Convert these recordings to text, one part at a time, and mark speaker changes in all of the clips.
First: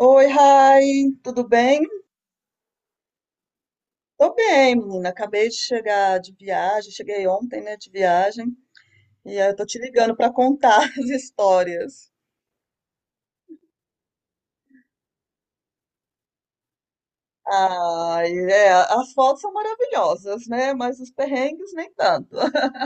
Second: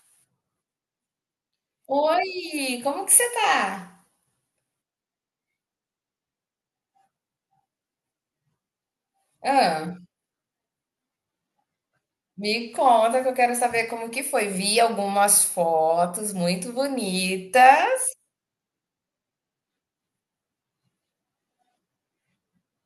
Speaker 1: Oi, Rai, tudo bem?
Speaker 2: Oi, como que você tá?
Speaker 1: Tô bem, menina. Acabei de chegar de viagem, cheguei ontem, né, de viagem, e aí eu tô te
Speaker 2: Ah,
Speaker 1: ligando pra contar as histórias.
Speaker 2: me conta que eu quero saber como que foi. Vi algumas fotos muito bonitas.
Speaker 1: Ai, é, as fotos são maravilhosas, né? Mas os perrengues nem tanto.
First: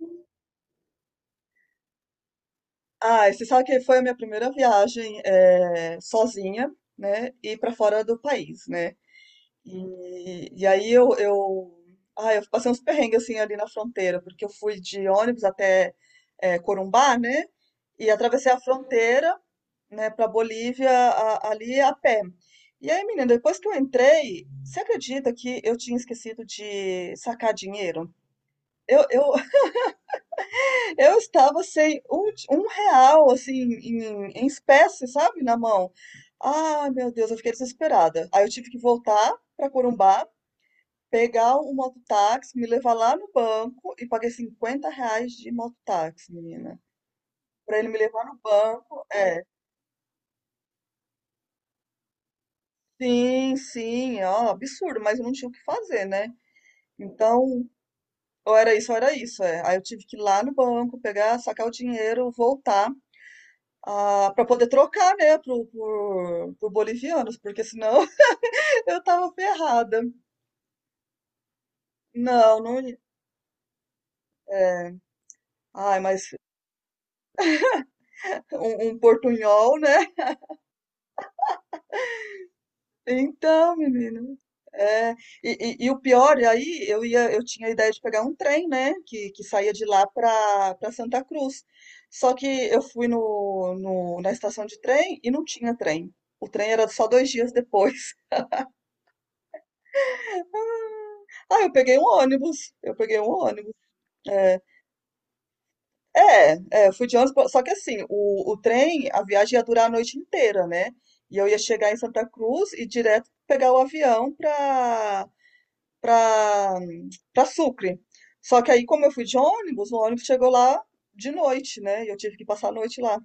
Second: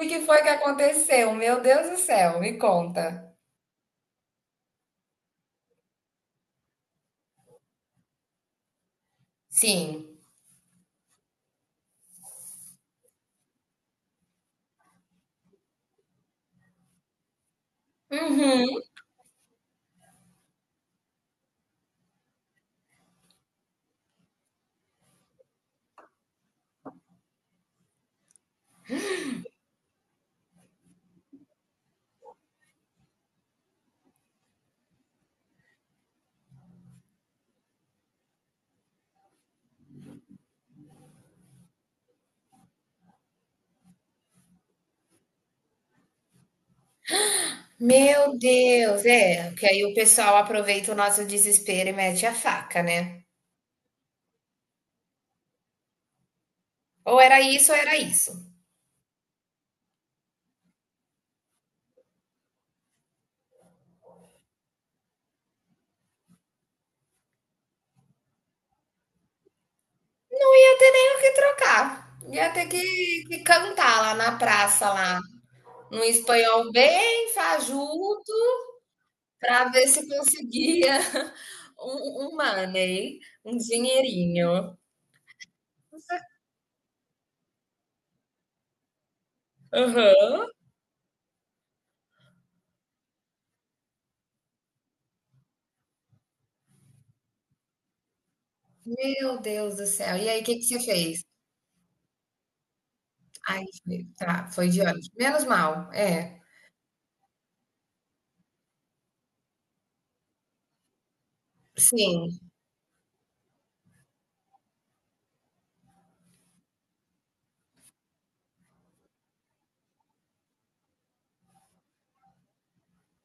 Speaker 2: O que foi que aconteceu? Meu Deus do céu, me conta.
Speaker 1: Ai, você sabe que foi a minha primeira viagem sozinha, né? E pra fora do país, né?
Speaker 2: Sim.
Speaker 1: E aí eu passei uns perrengues assim ali na fronteira, porque eu fui de ônibus até Corumbá, né? E atravessei a
Speaker 2: Uhum.
Speaker 1: fronteira, né, para Bolívia ali a pé. E aí, menina, depois que eu entrei, você acredita que eu tinha esquecido de sacar dinheiro? Eu, eu, eu estava sem um, um real, assim, em espécie, sabe, na mão. Ah, meu Deus, eu fiquei desesperada. Aí eu tive que voltar para Corumbá pegar um mototáxi, me levar lá no banco e paguei R$ 50 de mototáxi, menina. Pra ele me levar no
Speaker 2: Meu
Speaker 1: banco,
Speaker 2: Deus,
Speaker 1: é.
Speaker 2: é, porque aí o pessoal aproveita o nosso desespero e mete a faca, né?
Speaker 1: Sim, sim, ó, absurdo, mas eu não tinha o que fazer, né?
Speaker 2: Ou era
Speaker 1: Então,
Speaker 2: isso ou era isso.
Speaker 1: ou era isso, é. Aí eu tive que ir lá no banco, pegar, sacar o dinheiro, voltar. Ah, para poder trocar, né, pro bolivianos, porque senão eu tava ferrada.
Speaker 2: Não ia ter nem o que trocar. Ia
Speaker 1: Não,
Speaker 2: ter
Speaker 1: não.
Speaker 2: que cantar lá na praça, lá,
Speaker 1: Ai,
Speaker 2: num
Speaker 1: mas
Speaker 2: espanhol bem fajuto.
Speaker 1: um
Speaker 2: Para
Speaker 1: portunhol,
Speaker 2: ver
Speaker 1: né?
Speaker 2: se conseguia um money, um
Speaker 1: Então, menino.
Speaker 2: dinheirinho.
Speaker 1: É, e o pior, eu tinha a ideia de pegar um trem, né, que saía de lá
Speaker 2: Aham.
Speaker 1: para Santa Cruz. Só que eu fui na estação de trem e não tinha trem. O trem era só 2 dias depois.
Speaker 2: Meu Deus do céu. E aí, o que que você fez?
Speaker 1: Ah, eu peguei um ônibus. Eu peguei um
Speaker 2: Ai,
Speaker 1: ônibus.
Speaker 2: foi tá,
Speaker 1: É,
Speaker 2: foi de ônibus. Menos mal, é.
Speaker 1: eu fui de ônibus. Só que assim, o trem, a viagem ia durar a noite inteira, né? E eu ia chegar em Santa
Speaker 2: Sim.
Speaker 1: Cruz e direto pegar o avião para pra, pra Sucre. Só que aí, como eu fui de ônibus, o ônibus chegou lá de noite, né? E eu tive que passar a noite lá.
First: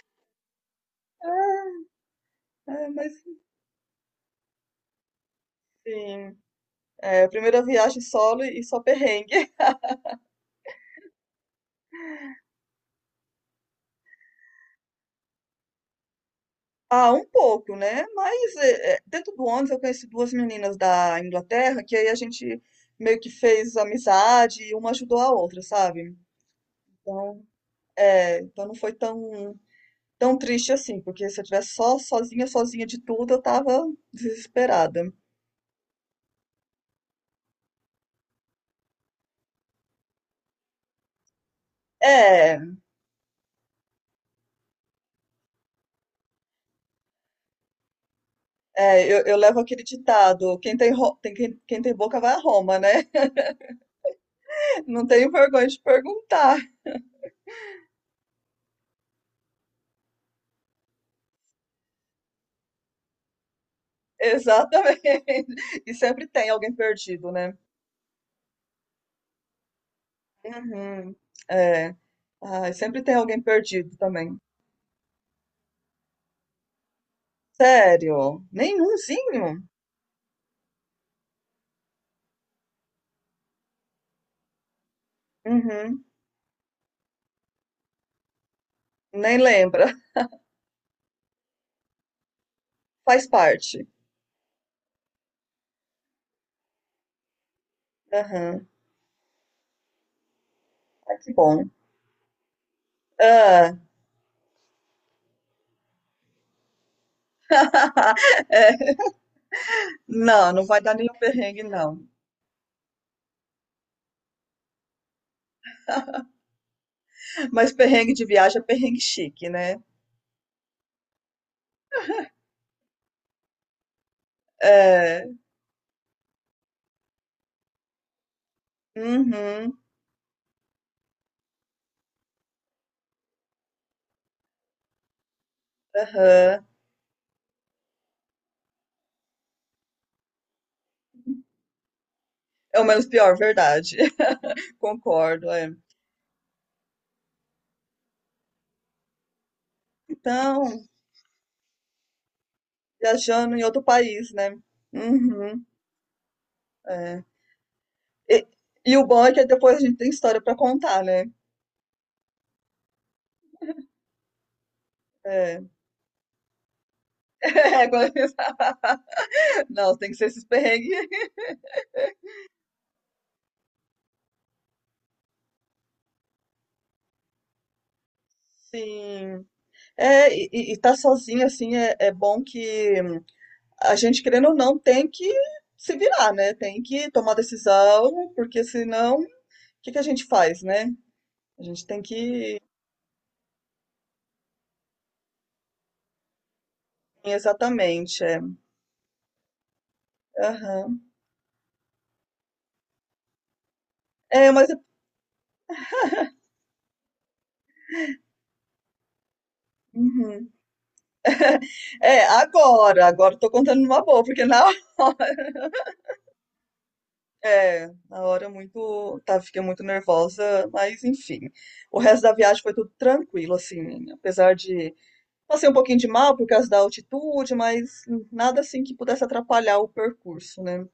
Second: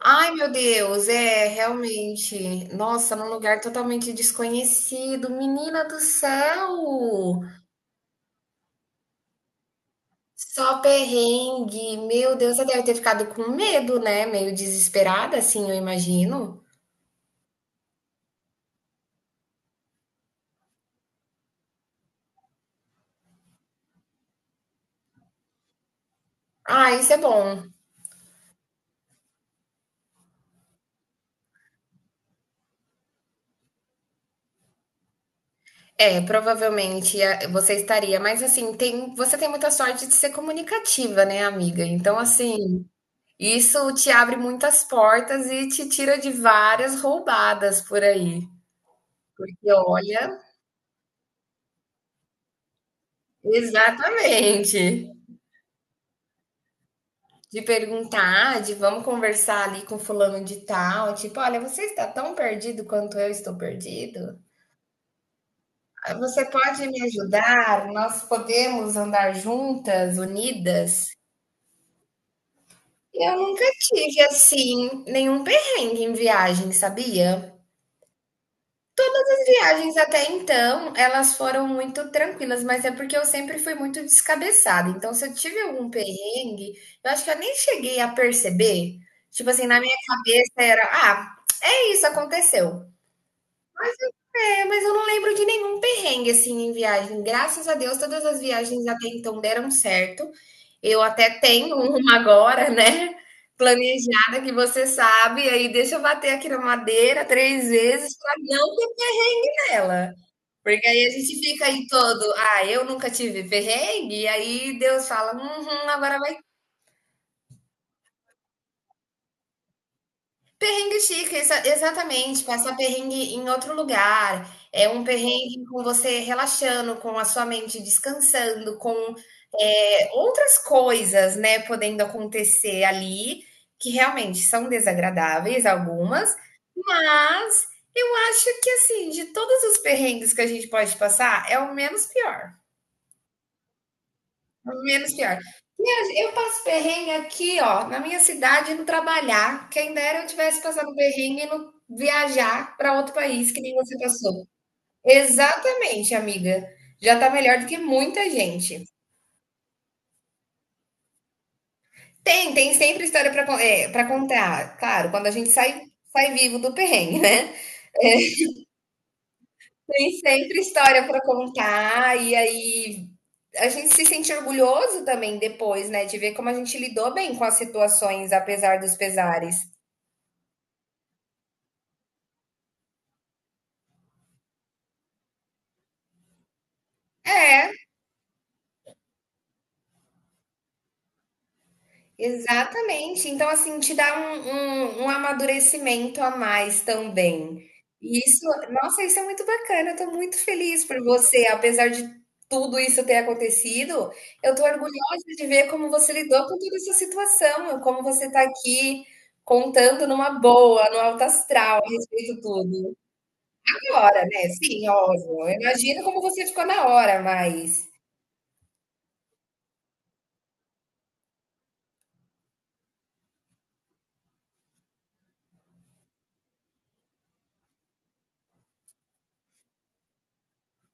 Speaker 2: Ai, meu Deus, é, realmente.
Speaker 1: É, mas
Speaker 2: Nossa, num lugar totalmente desconhecido. Menina do
Speaker 1: enfim,
Speaker 2: céu!
Speaker 1: primeira viagem solo e só perrengue.
Speaker 2: Só perrengue. Meu Deus, você deve ter ficado com medo, né? Meio desesperada, assim, eu imagino.
Speaker 1: Ah, um pouco, né? Mas dentro do ônibus eu conheci duas meninas da Inglaterra que aí a gente meio que fez amizade e uma ajudou a outra, sabe?
Speaker 2: Ah, isso é
Speaker 1: Então,
Speaker 2: bom.
Speaker 1: então não foi tão triste assim, porque se eu tivesse só sozinha, sozinha de tudo, eu tava desesperada.
Speaker 2: É, provavelmente a- você estaria, mas assim, tem, você tem muita sorte de ser comunicativa, né, amiga? Então,
Speaker 1: É,
Speaker 2: assim, isso te abre muitas portas e te tira de várias roubadas por aí.
Speaker 1: É, eu levo
Speaker 2: E
Speaker 1: aquele
Speaker 2: olha,
Speaker 1: ditado, quem tem, ro- tem quem, quem tem boca vai a Roma, né?
Speaker 2: exatamente.
Speaker 1: Não tenho vergonha de perguntar.
Speaker 2: De perguntar, de vamos conversar ali com fulano de tal, tipo, olha, você está tão perdido quanto eu estou perdido?
Speaker 1: Exatamente. E sempre
Speaker 2: Você
Speaker 1: tem alguém
Speaker 2: pode me
Speaker 1: perdido, né?
Speaker 2: ajudar? Nós podemos andar juntas, unidas?
Speaker 1: Uhum. É. Ai, sempre tem
Speaker 2: Eu
Speaker 1: alguém
Speaker 2: nunca
Speaker 1: perdido
Speaker 2: tive,
Speaker 1: também.
Speaker 2: assim, nenhum perrengue em viagem, sabia?
Speaker 1: Sério? Nenhumzinho?
Speaker 2: Viagens até então, elas foram muito tranquilas, mas é porque eu sempre fui muito descabeçada. Então, se eu tive algum
Speaker 1: Uhum.
Speaker 2: perrengue, eu acho que eu nem cheguei a perceber.
Speaker 1: Nem
Speaker 2: Tipo assim, na
Speaker 1: lembra.
Speaker 2: minha cabeça era: ah, é isso, aconteceu.
Speaker 1: Faz parte.
Speaker 2: É, mas eu não lembro de nenhum perrengue assim em viagem. Graças a Deus, todas as
Speaker 1: Aham.
Speaker 2: viagens até então deram certo. Eu
Speaker 1: Ai, que
Speaker 2: até
Speaker 1: bom.
Speaker 2: tenho uma agora, né?
Speaker 1: Ah.
Speaker 2: Planejada, que você sabe, aí deixa eu bater aqui na madeira três vezes para não
Speaker 1: É.
Speaker 2: ter ela.
Speaker 1: Não, não vai
Speaker 2: Porque
Speaker 1: dar
Speaker 2: aí a
Speaker 1: nenhum
Speaker 2: gente
Speaker 1: perrengue,
Speaker 2: fica aí
Speaker 1: não.
Speaker 2: todo: ah, eu nunca tive perrengue, e aí Deus fala: uhum, agora vai.
Speaker 1: Mas perrengue de viagem é perrengue chique, né?
Speaker 2: Perrengue chique, exatamente, passar perrengue em outro lugar é um
Speaker 1: É.
Speaker 2: perrengue com você relaxando, com a sua mente descansando, com,
Speaker 1: Uhum.
Speaker 2: outras coisas, né, podendo acontecer ali, que realmente são desagradáveis algumas,
Speaker 1: Aham.
Speaker 2: mas eu acho que, assim, de todos os perrengues que a gente pode passar, é o menos pior,
Speaker 1: É o menos pior, verdade.
Speaker 2: menos pior.
Speaker 1: Concordo, é.
Speaker 2: E eu passo perrengue aqui, ó, na minha cidade, no trabalhar. Quem dera eu tivesse
Speaker 1: Então,
Speaker 2: passado um perrengue no viajar para outro país,
Speaker 1: viajando
Speaker 2: que
Speaker 1: em
Speaker 2: nem
Speaker 1: outro
Speaker 2: você
Speaker 1: país,
Speaker 2: passou.
Speaker 1: né? Uhum,
Speaker 2: Exatamente, amiga. Já
Speaker 1: é.
Speaker 2: tá melhor do que muita
Speaker 1: E,
Speaker 2: gente.
Speaker 1: e o bom é que depois a gente tem história pra contar, né?
Speaker 2: Tem, tem sempre história para é, para contar. Claro, quando a gente
Speaker 1: É.
Speaker 2: sai, sai vivo do perrengue, né?
Speaker 1: É, agora-
Speaker 2: É,
Speaker 1: Não, tem
Speaker 2: tem
Speaker 1: que ser esses
Speaker 2: sempre
Speaker 1: perrengues.
Speaker 2: história para contar, e aí a gente se sente orgulhoso também depois, né, de ver como a gente lidou bem com as situações, apesar dos
Speaker 1: Sim.
Speaker 2: pesares.
Speaker 1: É, e tá sozinho, assim, é bom que a gente, querendo ou não, tem que se virar, né? Tem que tomar
Speaker 2: É,
Speaker 1: decisão, porque senão, o que que a gente faz, né? A gente tem que.
Speaker 2: exatamente. Então, assim, te dá um amadurecimento a mais também. E
Speaker 1: Exatamente, é.
Speaker 2: isso, nossa, isso é muito bacana, eu tô muito feliz
Speaker 1: Aham.
Speaker 2: por você, apesar de tudo isso ter acontecido,
Speaker 1: É,
Speaker 2: eu tô
Speaker 1: mas
Speaker 2: orgulhosa de ver como você lidou com toda essa situação, como você tá aqui contando numa
Speaker 1: Uhum.
Speaker 2: boa, no alto astral a
Speaker 1: É,
Speaker 2: respeito de tudo.
Speaker 1: agora eu tô contando
Speaker 2: Na
Speaker 1: numa boa,
Speaker 2: hora,
Speaker 1: porque
Speaker 2: né,
Speaker 1: na hora,
Speaker 2: sim, óbvio, eu imagino como você ficou na hora, mas
Speaker 1: na hora muito, tá, fiquei muito nervosa, mas enfim. O resto da viagem foi tudo tranquilo, assim, apesar de passei um pouquinho de mal por causa da altitude, mas nada assim que pudesse atrapalhar o percurso, né?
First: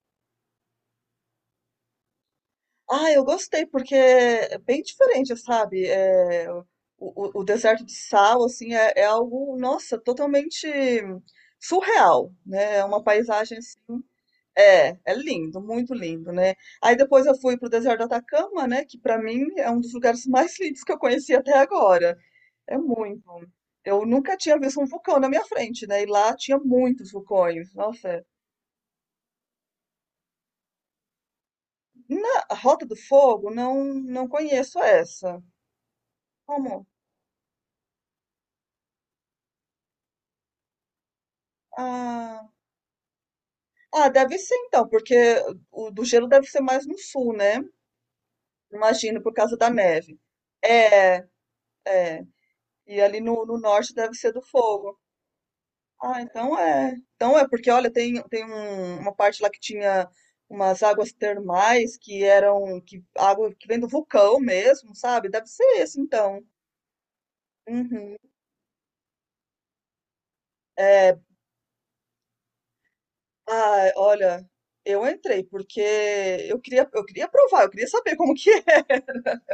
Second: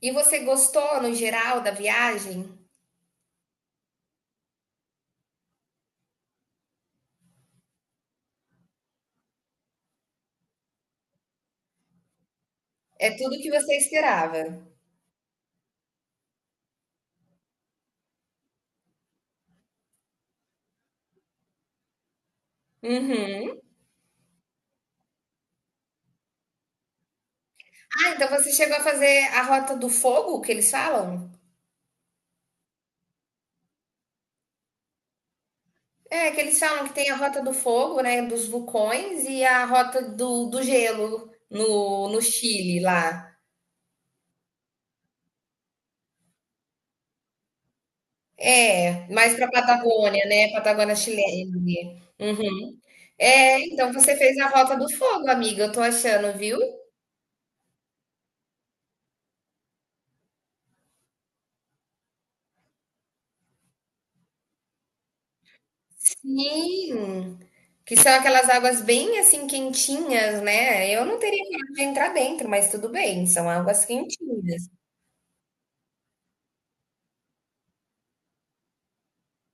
Speaker 2: e você gostou no geral da viagem?
Speaker 1: Ah, eu gostei, porque é bem diferente, sabe? O deserto de sal, assim, é algo, nossa, totalmente surreal, né? É uma
Speaker 2: É tudo o que
Speaker 1: paisagem,
Speaker 2: você
Speaker 1: assim,
Speaker 2: esperava.
Speaker 1: é lindo, muito lindo, né? Aí depois eu fui pro deserto do Atacama, né? Que pra mim é um dos lugares mais lindos que eu conheci até agora. É muito.
Speaker 2: Uhum.
Speaker 1: Eu nunca tinha visto um vulcão na minha frente, né? E lá tinha muitos vulcões.
Speaker 2: Ah,
Speaker 1: Nossa,
Speaker 2: então você chegou a fazer a Rota do Fogo, que eles falam?
Speaker 1: na Rota do Fogo, não, não conheço essa.
Speaker 2: É, que eles
Speaker 1: Como?
Speaker 2: falam que tem a Rota do Fogo, né, dos vulcões, e a Rota do, do Gelo no, no
Speaker 1: Ah.
Speaker 2: Chile, lá.
Speaker 1: Ah, deve ser então, porque o do gelo deve ser mais no sul, né?
Speaker 2: É,
Speaker 1: Imagino, por
Speaker 2: mais pra
Speaker 1: causa da neve.
Speaker 2: Patagônia, né, Patagônia
Speaker 1: É,
Speaker 2: chilene.
Speaker 1: é.
Speaker 2: Uhum.
Speaker 1: E ali no
Speaker 2: É, então
Speaker 1: norte deve
Speaker 2: você
Speaker 1: ser
Speaker 2: fez
Speaker 1: do
Speaker 2: a Rota do
Speaker 1: fogo.
Speaker 2: Fogo, amiga, eu tô
Speaker 1: Ah,
Speaker 2: achando,
Speaker 1: então
Speaker 2: viu?
Speaker 1: é. Então é, porque olha, tem uma parte lá que tinha umas águas termais que eram, que, água que vem do vulcão mesmo, sabe? Deve ser esse então.
Speaker 2: Sim, que são
Speaker 1: Uhum.
Speaker 2: aquelas águas bem, assim, quentinhas, né? Eu
Speaker 1: É,
Speaker 2: não teria coragem de entrar dentro, mas tudo bem, são águas
Speaker 1: olha,
Speaker 2: quentinhas.
Speaker 1: eu entrei porque eu queria provar, eu queria saber como que.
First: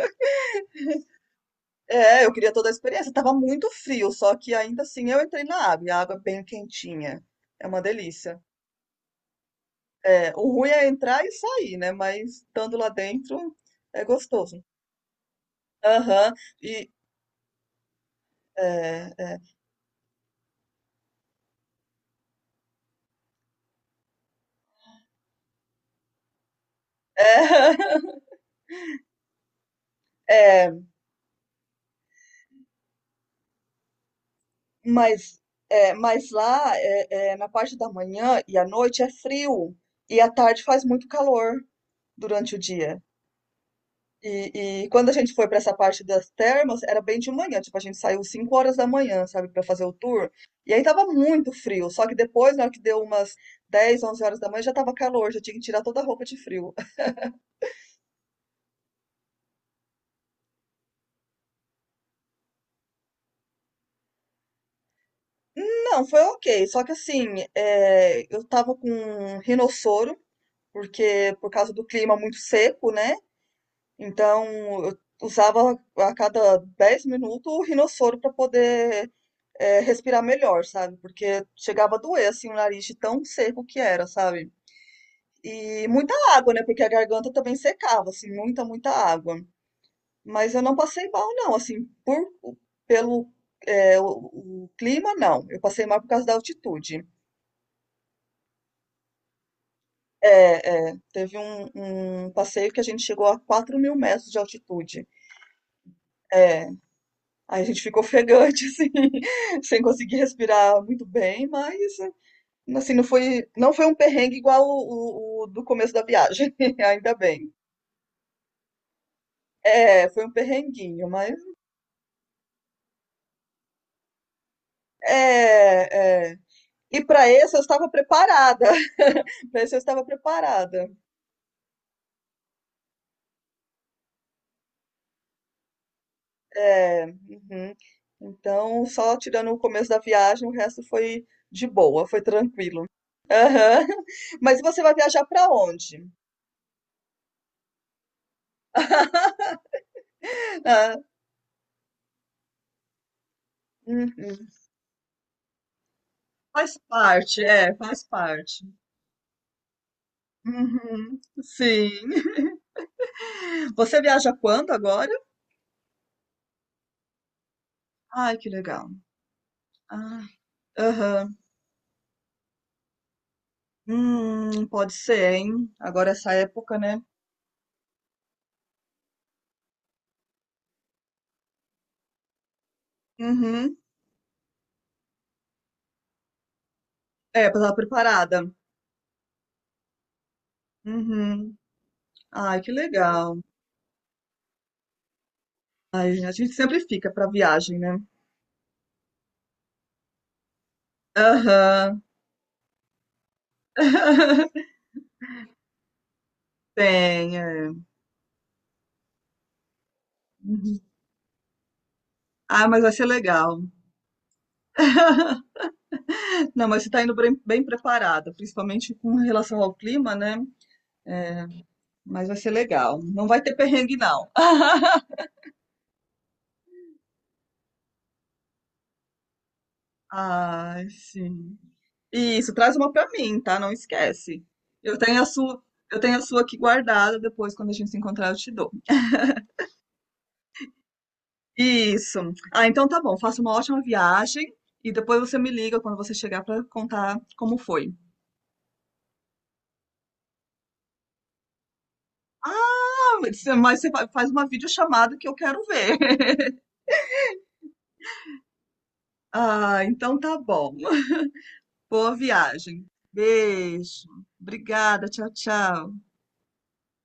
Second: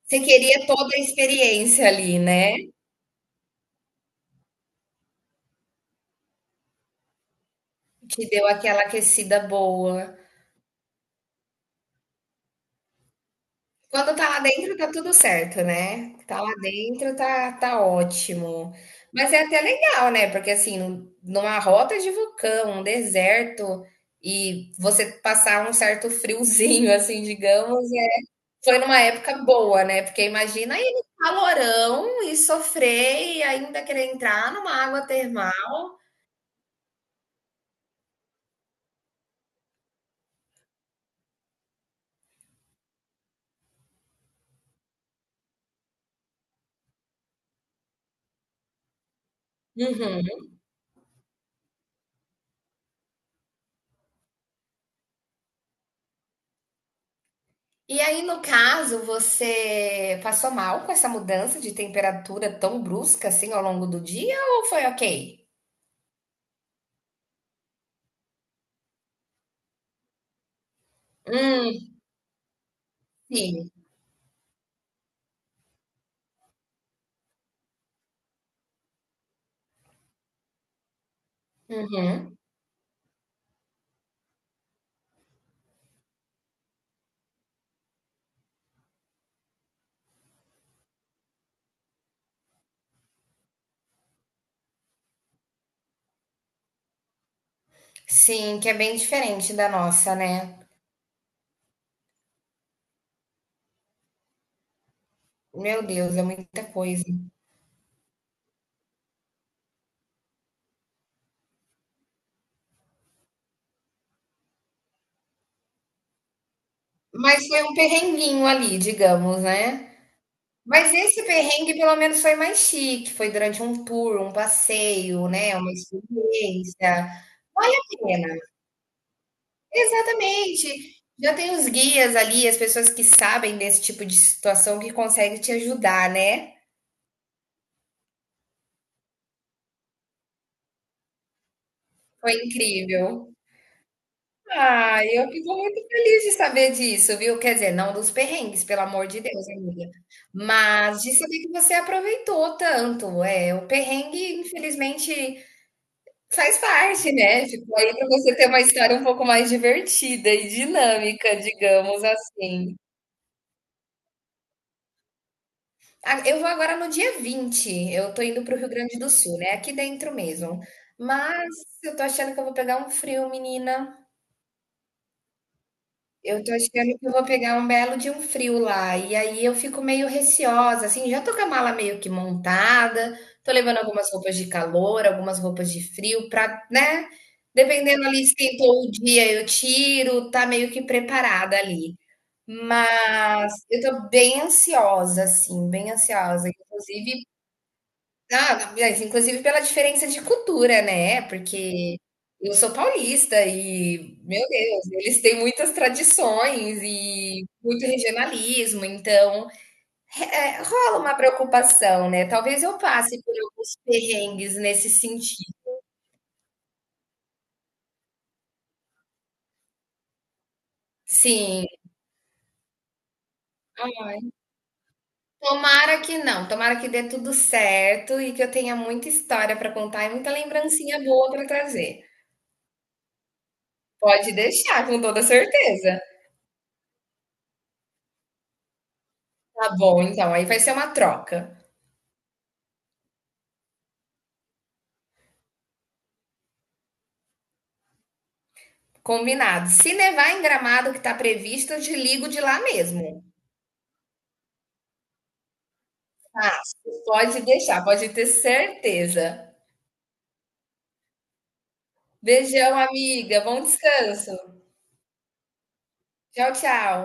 Speaker 2: Você queria toda a experiência ali,
Speaker 1: É, eu queria
Speaker 2: né,
Speaker 1: toda a experiência. Tava muito frio, só que ainda assim eu entrei na água, e a água é bem quentinha. É uma
Speaker 2: que
Speaker 1: delícia.
Speaker 2: deu aquela aquecida boa.
Speaker 1: É, o ruim é entrar e sair, né? Mas estando lá dentro é
Speaker 2: Quando tá lá
Speaker 1: gostoso.
Speaker 2: dentro tá tudo certo, né,
Speaker 1: Aham.
Speaker 2: tá lá
Speaker 1: E
Speaker 2: dentro tá tá ótimo.
Speaker 1: é,
Speaker 2: Mas
Speaker 1: é,
Speaker 2: é até legal, né, porque assim, num- numa rota de vulcão, um deserto, e você passar um certo friozinho, assim, digamos, foi numa época boa, né, porque
Speaker 1: é, é,
Speaker 2: imagina ir no calorão e sofrer e ainda querer entrar numa água
Speaker 1: mas
Speaker 2: termal.
Speaker 1: mas lá na parte da manhã e à noite é frio e à tarde faz muito calor durante o dia. E quando a gente foi para essa parte das termas, era bem de manhã, tipo, a gente saiu 5 horas da manhã, sabe, para fazer o
Speaker 2: Uhum.
Speaker 1: tour. E aí tava muito frio, só que depois, na hora que deu umas 10, 11 horas da manhã, já tava calor, já tinha que tirar toda a roupa de frio.
Speaker 2: E aí, no caso, você passou mal com essa mudança de temperatura tão brusca assim ao longo do dia ou foi ok?
Speaker 1: Não, foi ok, só que assim, eu tava com um rinossoro, porque por causa do
Speaker 2: Hum,
Speaker 1: clima muito seco, né?
Speaker 2: sim.
Speaker 1: Então eu usava a cada 10 minutos o rinossoro para poder respirar melhor, sabe? Porque chegava a doer
Speaker 2: Uhum.
Speaker 1: assim o nariz de tão seco que era, sabe? E muita água, né? Porque a garganta também secava, assim, muita, muita água. Mas eu não passei mal, não, assim, pelo o clima, não. Eu passei mal por causa da altitude.
Speaker 2: Sim, que é bem diferente da nossa, né?
Speaker 1: Teve um, passeio que a gente chegou a 4.000 metros de altitude.
Speaker 2: Meu Deus, é
Speaker 1: É,
Speaker 2: muita coisa.
Speaker 1: aí a gente ficou ofegante, assim, sem conseguir respirar muito bem, mas Assim, não foi um perrengue igual o, o do começo da viagem, ainda
Speaker 2: Mas
Speaker 1: bem.
Speaker 2: foi um perrenguinho ali, digamos, né?
Speaker 1: É, foi um
Speaker 2: Mas
Speaker 1: perrenguinho,
Speaker 2: esse
Speaker 1: mas
Speaker 2: perrengue pelo menos foi mais chique, foi durante um tour, um passeio, né, uma
Speaker 1: é, é. E
Speaker 2: experiência.
Speaker 1: para esse eu
Speaker 2: Vale
Speaker 1: estava
Speaker 2: a pena.
Speaker 1: preparada. Para esse eu estava preparada.
Speaker 2: Exatamente. Já tem os guias ali, as pessoas que sabem desse tipo de situação que conseguem te ajudar, né?
Speaker 1: É, uhum. Então, só tirando o começo da viagem, o resto foi de boa, foi
Speaker 2: Foi
Speaker 1: tranquilo.
Speaker 2: incrível.
Speaker 1: Mas você vai
Speaker 2: Ah,
Speaker 1: viajar
Speaker 2: eu
Speaker 1: para
Speaker 2: fico muito
Speaker 1: onde?
Speaker 2: feliz de saber disso, viu? Quer dizer, não dos perrengues, pelo amor de Deus, amiga.
Speaker 1: Ah,
Speaker 2: Mas de saber que você aproveitou tanto. É, o
Speaker 1: uhum.
Speaker 2: perrengue, infelizmente, faz
Speaker 1: Faz
Speaker 2: parte,
Speaker 1: parte,
Speaker 2: né? Ficou aí
Speaker 1: faz
Speaker 2: para você ter uma
Speaker 1: parte.
Speaker 2: história um pouco mais divertida e
Speaker 1: Uhum,
Speaker 2: dinâmica,
Speaker 1: sim.
Speaker 2: digamos assim.
Speaker 1: Você viaja quando agora?
Speaker 2: Ah, eu vou agora no dia 20. Eu tô
Speaker 1: Ai,
Speaker 2: indo
Speaker 1: que
Speaker 2: para o Rio
Speaker 1: legal.
Speaker 2: Grande do Sul, né, aqui dentro
Speaker 1: Ah,
Speaker 2: mesmo.
Speaker 1: aham.
Speaker 2: Mas eu tô achando que eu vou pegar um frio, menina.
Speaker 1: Pode ser, hein? Agora é essa
Speaker 2: Eu tô
Speaker 1: época,
Speaker 2: achando
Speaker 1: né?
Speaker 2: que eu vou pegar um belo de um frio lá. E aí eu fico meio receosa, assim. Já tô com a mala meio que montada, tô
Speaker 1: Uhum.
Speaker 2: levando algumas roupas de calor, algumas roupas de frio, pra, né?
Speaker 1: É, pra estar
Speaker 2: Dependendo ali,
Speaker 1: preparada.
Speaker 2: esquentou o dia, eu tiro, tá meio que
Speaker 1: Uhum.
Speaker 2: preparada ali.
Speaker 1: Ai, que legal.
Speaker 2: Mas eu tô bem ansiosa, assim, bem
Speaker 1: Ai, gente, a
Speaker 2: ansiosa.
Speaker 1: gente sempre fica
Speaker 2: Inclusive,
Speaker 1: pra viagem, né?
Speaker 2: ah, mas inclusive pela diferença de cultura, né, porque
Speaker 1: Aham.
Speaker 2: eu sou paulista e, meu Deus, eles têm muitas tradições
Speaker 1: Tem,
Speaker 2: e
Speaker 1: é.
Speaker 2: muito regionalismo, então,
Speaker 1: Uhum.
Speaker 2: rola uma preocupação, né, talvez
Speaker 1: Ah,
Speaker 2: eu
Speaker 1: mas vai ser
Speaker 2: passe por
Speaker 1: legal.
Speaker 2: alguns perrengues nesse sentido.
Speaker 1: Não, mas você tá indo bem, bem preparada, principalmente com relação ao clima, né?
Speaker 2: Sim,
Speaker 1: Mas vai ser legal. Não vai ter perrengue, não.
Speaker 2: ai, tomara que não, tomara que dê tudo certo e que eu tenha muita história para contar e muita
Speaker 1: Ai,
Speaker 2: lembrancinha boa para
Speaker 1: sim.
Speaker 2: trazer.
Speaker 1: Isso, traz uma pra mim, tá? Não
Speaker 2: Pode
Speaker 1: esquece.
Speaker 2: deixar,
Speaker 1: Eu
Speaker 2: com
Speaker 1: tenho
Speaker 2: toda
Speaker 1: a sua, eu
Speaker 2: certeza.
Speaker 1: tenho a sua aqui guardada, depois quando a gente se encontrar eu te dou.
Speaker 2: Tá bom, então, aí vai ser uma troca.
Speaker 1: Isso. Ah, então tá bom. Faça uma ótima viagem e depois você me liga quando você chegar pra contar como foi.
Speaker 2: Combinado. Se nevar em Gramado, que tá previsto, eu te ligo de lá
Speaker 1: Ah,
Speaker 2: mesmo.
Speaker 1: mas você faz uma videochamada que eu quero ver.
Speaker 2: Pode deixar, pode ter certeza.
Speaker 1: Ah, então tá bom. Boa
Speaker 2: Beijão,
Speaker 1: viagem.
Speaker 2: amiga. Bom
Speaker 1: Beijo.
Speaker 2: descanso.
Speaker 1: Obrigada. Tchau, tchau.
Speaker 2: Tchau, tchau.